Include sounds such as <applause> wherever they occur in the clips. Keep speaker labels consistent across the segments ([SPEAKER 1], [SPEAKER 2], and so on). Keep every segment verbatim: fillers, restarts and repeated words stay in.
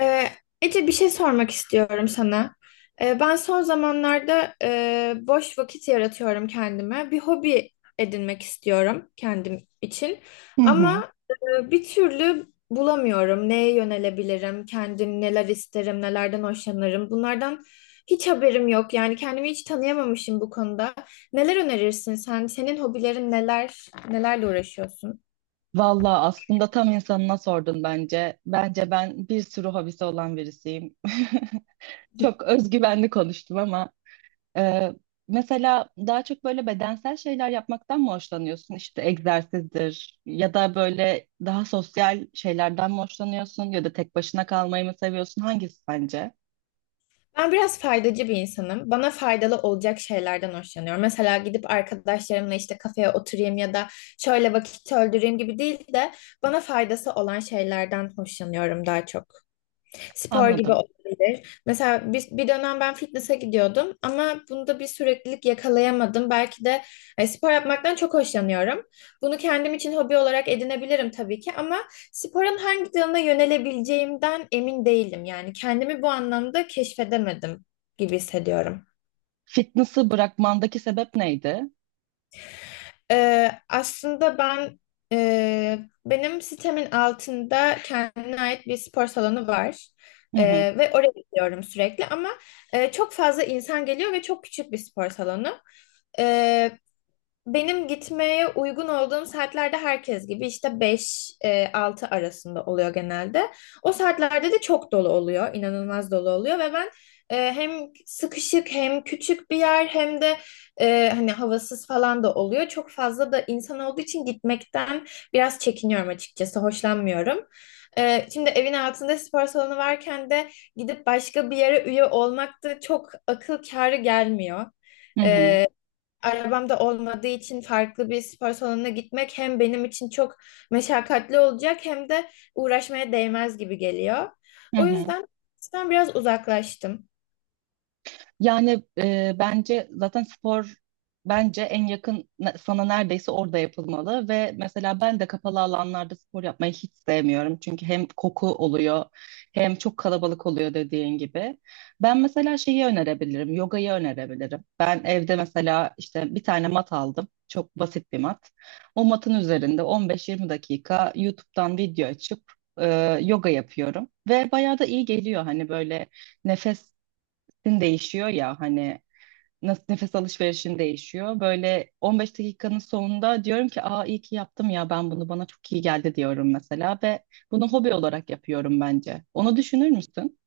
[SPEAKER 1] Ee, Ece bir şey sormak istiyorum sana. Ee, ben son zamanlarda e, boş vakit yaratıyorum kendime. Bir hobi edinmek istiyorum kendim için.
[SPEAKER 2] Hı hı.
[SPEAKER 1] Ama e, bir türlü bulamıyorum. Neye yönelebilirim? Kendim neler isterim? Nelerden hoşlanırım? Bunlardan hiç haberim yok. Yani kendimi hiç tanıyamamışım bu konuda. Neler önerirsin sen? Senin hobilerin neler? Nelerle uğraşıyorsun?
[SPEAKER 2] Valla aslında tam insanına sordun bence. Bence ben bir sürü hobisi olan birisiyim. <laughs> Çok özgüvenli konuştum ama e, mesela daha çok böyle bedensel şeyler yapmaktan mı hoşlanıyorsun? İşte egzersizdir ya da böyle daha sosyal şeylerden mi hoşlanıyorsun ya da tek başına kalmayı mı seviyorsun? Hangisi sence?
[SPEAKER 1] Ben biraz faydacı bir insanım. Bana faydalı olacak şeylerden hoşlanıyorum. Mesela gidip arkadaşlarımla işte kafeye oturayım ya da şöyle vakit öldüreyim gibi değil de bana faydası olan şeylerden hoşlanıyorum daha çok. Spor gibi
[SPEAKER 2] Anladım.
[SPEAKER 1] olabilir. Mesela bir, bir dönem ben fitness'a gidiyordum ama bunda bir süreklilik yakalayamadım. Belki de e, spor yapmaktan çok hoşlanıyorum. Bunu kendim için hobi olarak edinebilirim tabii ki ama sporun hangi dalına yönelebileceğimden emin değilim. Yani kendimi bu anlamda keşfedemedim gibi hissediyorum.
[SPEAKER 2] Fitness'ı bırakmandaki sebep neydi?
[SPEAKER 1] Ee, aslında ben e, benim sitemin altında kendine ait bir spor salonu var.
[SPEAKER 2] Hı
[SPEAKER 1] Ee,
[SPEAKER 2] hı.
[SPEAKER 1] ve oraya gidiyorum sürekli ama e, çok fazla insan geliyor ve çok küçük bir spor salonu. Benim gitmeye uygun olduğum saatlerde herkes gibi işte beş altı arasında oluyor genelde. O saatlerde de çok dolu oluyor, inanılmaz dolu oluyor ve ben e, hem sıkışık hem küçük bir yer hem de e, hani havasız falan da oluyor. Çok fazla da insan olduğu için gitmekten biraz çekiniyorum açıkçası, hoşlanmıyorum. E, şimdi evin altında spor salonu varken de gidip başka bir yere üye olmak da çok akıl kârı gelmiyor,
[SPEAKER 2] Hı hı.
[SPEAKER 1] arabam da olmadığı için farklı bir spor salonuna gitmek hem benim için çok meşakkatli olacak hem de uğraşmaya değmez gibi geliyor.
[SPEAKER 2] Hı
[SPEAKER 1] O
[SPEAKER 2] hı.
[SPEAKER 1] yüzden ben biraz uzaklaştım.
[SPEAKER 2] Yani e, bence zaten spor bence en yakın ne- sana neredeyse orada yapılmalı ve mesela ben de kapalı alanlarda spor yapmayı hiç sevmiyorum. Çünkü hem koku oluyor hem çok kalabalık oluyor dediğin gibi. Ben mesela şeyi önerebilirim, yogayı önerebilirim. Ben evde mesela işte bir tane mat aldım. Çok basit bir mat. O matın üzerinde on beş yirmi dakika YouTube'dan video açıp e, yoga yapıyorum ve bayağı da iyi geliyor hani böyle nefes din değişiyor ya hani nasıl nefes alışverişin değişiyor. Böyle on beş dakikanın sonunda diyorum ki aa iyi ki yaptım ya ben bunu bana çok iyi geldi diyorum mesela ve bunu hobi olarak yapıyorum bence. Onu düşünür müsün?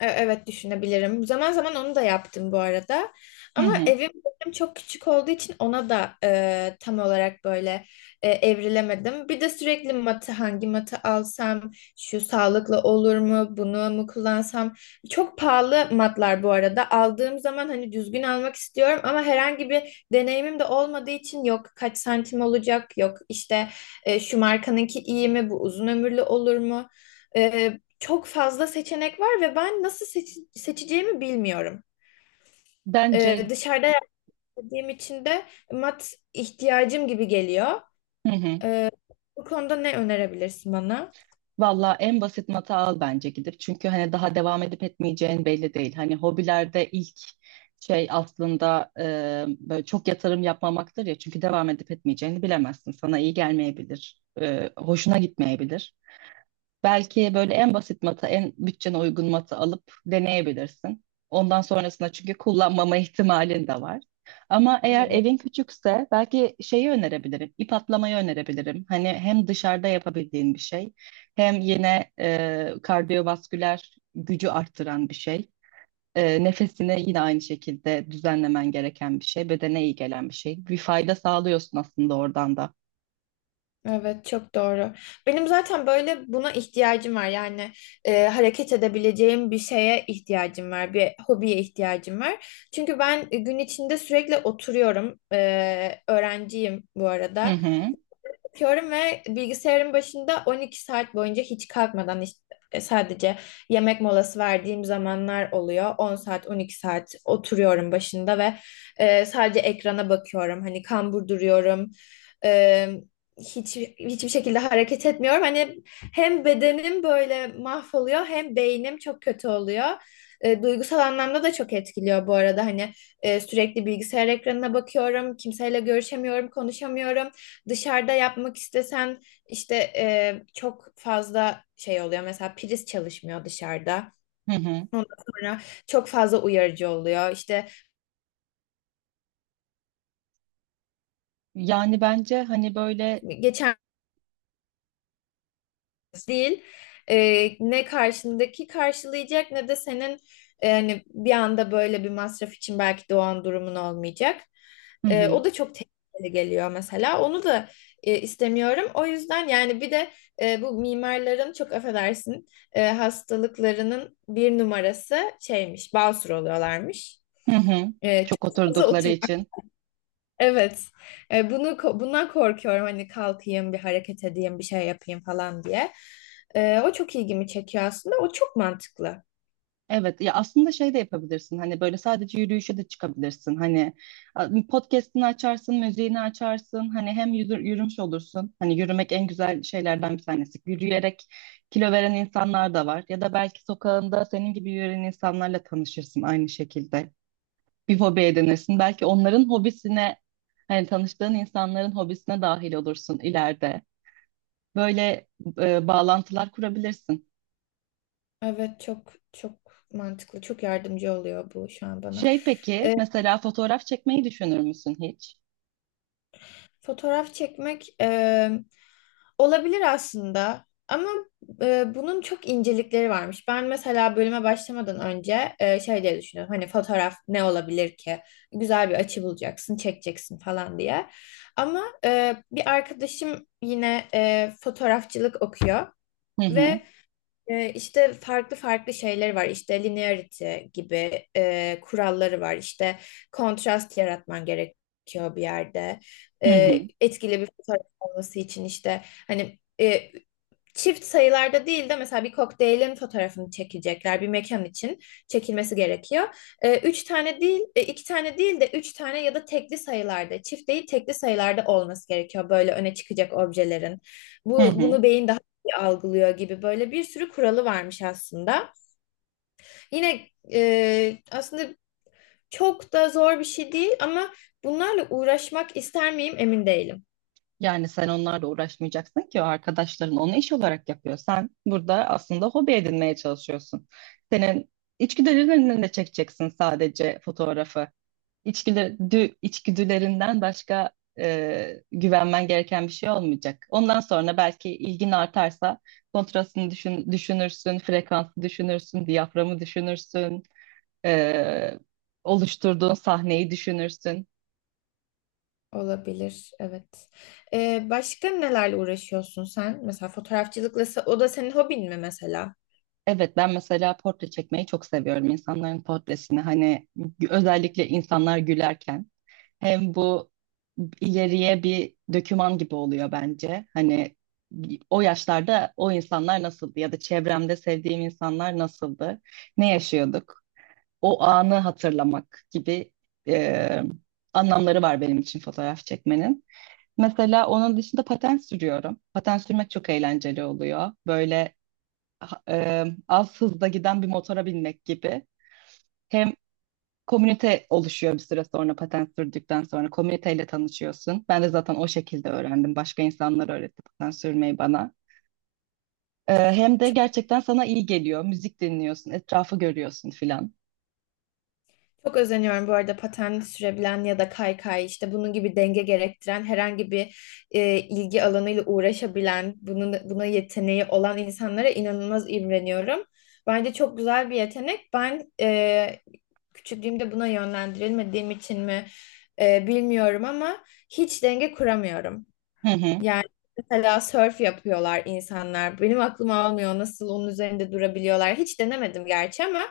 [SPEAKER 1] E, Evet düşünebilirim. Zaman zaman onu da yaptım bu arada.
[SPEAKER 2] Hı
[SPEAKER 1] Ama
[SPEAKER 2] hı.
[SPEAKER 1] evim benim çok küçük olduğu için ona da e, tam olarak böyle e, evrilemedim. Bir de sürekli matı, hangi matı alsam, şu sağlıklı olur mu, bunu mu kullansam. Çok pahalı matlar bu arada. Aldığım zaman hani düzgün almak istiyorum ama herhangi bir deneyimim de olmadığı için yok kaç santim olacak, yok işte e, şu markanınki iyi mi, bu uzun ömürlü olur mu? E, Çok fazla seçenek var ve ben nasıl seçi- seçeceğimi bilmiyorum.
[SPEAKER 2] Bence
[SPEAKER 1] Ee, dışarıda yaşadığım için de mat ihtiyacım gibi geliyor.
[SPEAKER 2] hı hı.
[SPEAKER 1] Ee, Bu konuda ne önerebilirsin bana?
[SPEAKER 2] Valla en basit mata al bence gidip. Çünkü hani daha devam edip etmeyeceğin belli değil. Hani hobilerde ilk şey aslında e, böyle çok yatırım yapmamaktır ya. Çünkü devam edip etmeyeceğini bilemezsin. Sana iyi gelmeyebilir. E, hoşuna gitmeyebilir. Belki böyle en basit matı, en bütçene uygun matı alıp deneyebilirsin. Ondan sonrasında çünkü kullanmama <laughs> ihtimalin de var. Ama eğer
[SPEAKER 1] Evet.
[SPEAKER 2] evin küçükse belki şeyi önerebilirim, ip atlamayı önerebilirim. Hani hem dışarıda yapabildiğin bir şey, hem yine e, kardiyovasküler gücü arttıran bir şey. E, nefesini yine aynı şekilde düzenlemen gereken bir şey, bedene iyi gelen bir şey. Bir fayda sağlıyorsun aslında oradan da.
[SPEAKER 1] Evet, çok doğru. Benim zaten böyle buna ihtiyacım var. Yani e, hareket edebileceğim bir şeye ihtiyacım var, bir hobiye ihtiyacım var. Çünkü ben e, gün içinde sürekli oturuyorum. Ee, öğrenciyim bu
[SPEAKER 2] Hı
[SPEAKER 1] arada.
[SPEAKER 2] hı,
[SPEAKER 1] Yatıyorum ve bilgisayarın başında on iki saat boyunca hiç kalkmadan işte sadece yemek molası verdiğim zamanlar oluyor. On saat, on iki saat oturuyorum başında ve e, sadece ekrana bakıyorum. Hani kambur duruyorum. E, hiç hiçbir şekilde hareket etmiyorum. Hani hem bedenim böyle mahvoluyor hem beynim çok kötü oluyor. E, duygusal anlamda da çok etkiliyor bu arada. Hani e, sürekli bilgisayar ekranına bakıyorum. Kimseyle görüşemiyorum, konuşamıyorum. Dışarıda yapmak istesen işte e, çok fazla şey oluyor. Mesela priz çalışmıyor dışarıda.
[SPEAKER 2] hı hı.
[SPEAKER 1] Ondan sonra çok fazla uyarıcı oluyor. İşte
[SPEAKER 2] Yani bence hani böyle...
[SPEAKER 1] geçen değil. Ee, ne karşındaki karşılayacak ne de senin e, hani bir anda böyle bir masraf için belki doğan durumun olmayacak.
[SPEAKER 2] Hı
[SPEAKER 1] Ee,
[SPEAKER 2] hı.
[SPEAKER 1] o da çok tehlikeli geliyor mesela. Onu da e, istemiyorum. O yüzden yani bir de e, bu mimarların çok affedersin e, hastalıklarının bir numarası şeymiş, basur oluyorlarmış.
[SPEAKER 2] Hı hı.
[SPEAKER 1] E, çok
[SPEAKER 2] Çok
[SPEAKER 1] fazla
[SPEAKER 2] oturdukları
[SPEAKER 1] otur
[SPEAKER 2] için.
[SPEAKER 1] Evet. E, bunu ko- bundan korkuyorum hani kalkayım bir hareket edeyim bir şey yapayım falan diye. E, o çok ilgimi çekiyor aslında. O çok mantıklı.
[SPEAKER 2] Evet ya aslında şey de yapabilirsin hani böyle sadece yürüyüşe de çıkabilirsin hani a- podcast'ini açarsın müziğini açarsın hani hem yürü- yürümüş olursun hani yürümek en güzel şeylerden bir tanesi yürüyerek kilo veren insanlar da var ya da belki sokağında senin gibi yürüyen insanlarla tanışırsın aynı şekilde bir hobi edinirsin belki onların hobisine hani tanıştığın insanların hobisine dahil olursun ileride böyle e, bağlantılar kurabilirsin.
[SPEAKER 1] Evet, çok çok mantıklı. Çok yardımcı oluyor bu şu an bana.
[SPEAKER 2] Şey peki,
[SPEAKER 1] E,
[SPEAKER 2] mesela fotoğraf çekmeyi düşünür müsün hiç?
[SPEAKER 1] Fotoğraf çekmek e, olabilir aslında ama e, bunun çok incelikleri varmış. Ben mesela bölüme başlamadan önce e, şey diye düşünüyorum. Hani fotoğraf ne olabilir ki? Güzel bir açı bulacaksın, çekeceksin falan diye. Ama e, bir arkadaşım yine e, fotoğrafçılık okuyor
[SPEAKER 2] Hı hı,
[SPEAKER 1] ve ee, işte farklı farklı şeyler var. İşte linearity gibi e, kuralları var. İşte kontrast yaratman gerekiyor bir yerde.
[SPEAKER 2] hı
[SPEAKER 1] Ee,
[SPEAKER 2] hı,
[SPEAKER 1] etkili bir fotoğraf olması için işte hani e, çift sayılarda değil de mesela bir kokteylin fotoğrafını çekecekler, bir mekan için çekilmesi gerekiyor. Ee, üç tane değil, e, iki tane değil de üç tane ya da tekli sayılarda, çift değil tekli sayılarda olması gerekiyor böyle öne çıkacak objelerin.
[SPEAKER 2] hı
[SPEAKER 1] Bu
[SPEAKER 2] hı.
[SPEAKER 1] bunu beyin daha iyi algılıyor gibi böyle bir sürü kuralı varmış aslında. Yine e, aslında çok da zor bir şey değil ama bunlarla uğraşmak ister miyim emin değilim.
[SPEAKER 2] Yani sen onlarla uğraşmayacaksın ki o arkadaşların onu iş olarak yapıyor. Sen burada aslında hobi edinmeye çalışıyorsun. Senin içgüdülerinden de çekeceksin sadece fotoğrafı. İçgüdü, dü- içgüdülerinden başka e, güvenmen gereken bir şey olmayacak. Ondan sonra belki ilgin artarsa kontrastını düşün, düşünürsün, frekansı düşünürsün, diyaframı düşünürsün. e, Oluşturduğun sahneyi düşünürsün.
[SPEAKER 1] Olabilir, evet. Ee, başka nelerle uğraşıyorsun sen? Mesela fotoğrafçılıkla, se- o da senin hobin mi mesela?
[SPEAKER 2] Evet ben mesela portre çekmeyi çok seviyorum insanların portresini hani özellikle insanlar gülerken hem bu ileriye bir döküman gibi oluyor bence. Hani o yaşlarda o insanlar nasıldı ya da çevremde sevdiğim insanlar nasıldı? Ne yaşıyorduk? O anı hatırlamak gibi e, anlamları var benim için fotoğraf çekmenin. Mesela onun dışında paten sürüyorum. Paten sürmek çok eğlenceli oluyor. Böyle ha- e, az hızda giden bir motora binmek gibi. Hem komünite oluşuyor bir süre sonra paten sürdükten sonra komüniteyle tanışıyorsun. Ben de zaten o şekilde öğrendim. Başka insanlar öğretti paten sürmeyi bana. E, hem de gerçekten sana iyi geliyor. Müzik dinliyorsun, etrafı görüyorsun filan.
[SPEAKER 1] Çok özeniyorum bu arada paten sürebilen ya da kaykay işte bunun gibi denge gerektiren herhangi bir e, ilgi alanıyla uğraşabilen, bunun buna yeteneği olan insanlara inanılmaz imreniyorum. Bence çok güzel bir yetenek. Ben e, küçüklüğümde buna yönlendirilmediğim için mi e, bilmiyorum ama hiç denge kuramıyorum.
[SPEAKER 2] Hı hı.
[SPEAKER 1] Yani mesela surf yapıyorlar insanlar. Benim aklım almıyor nasıl onun üzerinde durabiliyorlar. Hiç denemedim gerçi ama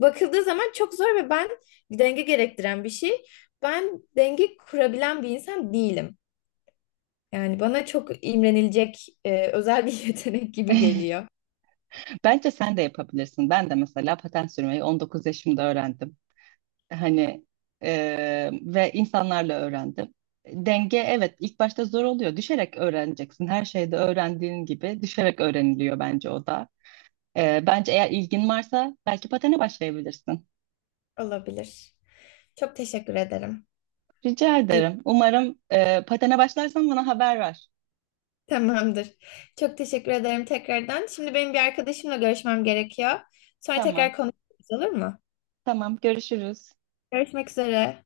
[SPEAKER 1] bakıldığı zaman çok zor ve ben denge gerektiren bir şey. Ben denge kurabilen bir insan değilim. Yani bana çok imrenilecek e, özel bir <laughs> yetenek gibi
[SPEAKER 2] <laughs>
[SPEAKER 1] geliyor.
[SPEAKER 2] Bence sen de yapabilirsin. Ben de mesela paten sürmeyi on dokuz yaşımda öğrendim. Hani e, ve insanlarla öğrendim. Denge evet ilk başta zor oluyor. Düşerek öğreneceksin. Her şeyde öğrendiğin gibi düşerek öğreniliyor bence o da. E, bence eğer ilgin varsa belki patene başlayabilirsin.
[SPEAKER 1] Olabilir. Çok teşekkür ederim.
[SPEAKER 2] Rica
[SPEAKER 1] İyi,
[SPEAKER 2] ederim. Umarım e, patene başlarsan bana haber ver.
[SPEAKER 1] tamamdır. Çok teşekkür ederim tekrardan. Şimdi benim bir arkadaşımla görüşmem gerekiyor. Sonra
[SPEAKER 2] Tamam.
[SPEAKER 1] tekrar konuşuruz, olur mu?
[SPEAKER 2] Tamam. Görüşürüz.
[SPEAKER 1] Görüşmek üzere.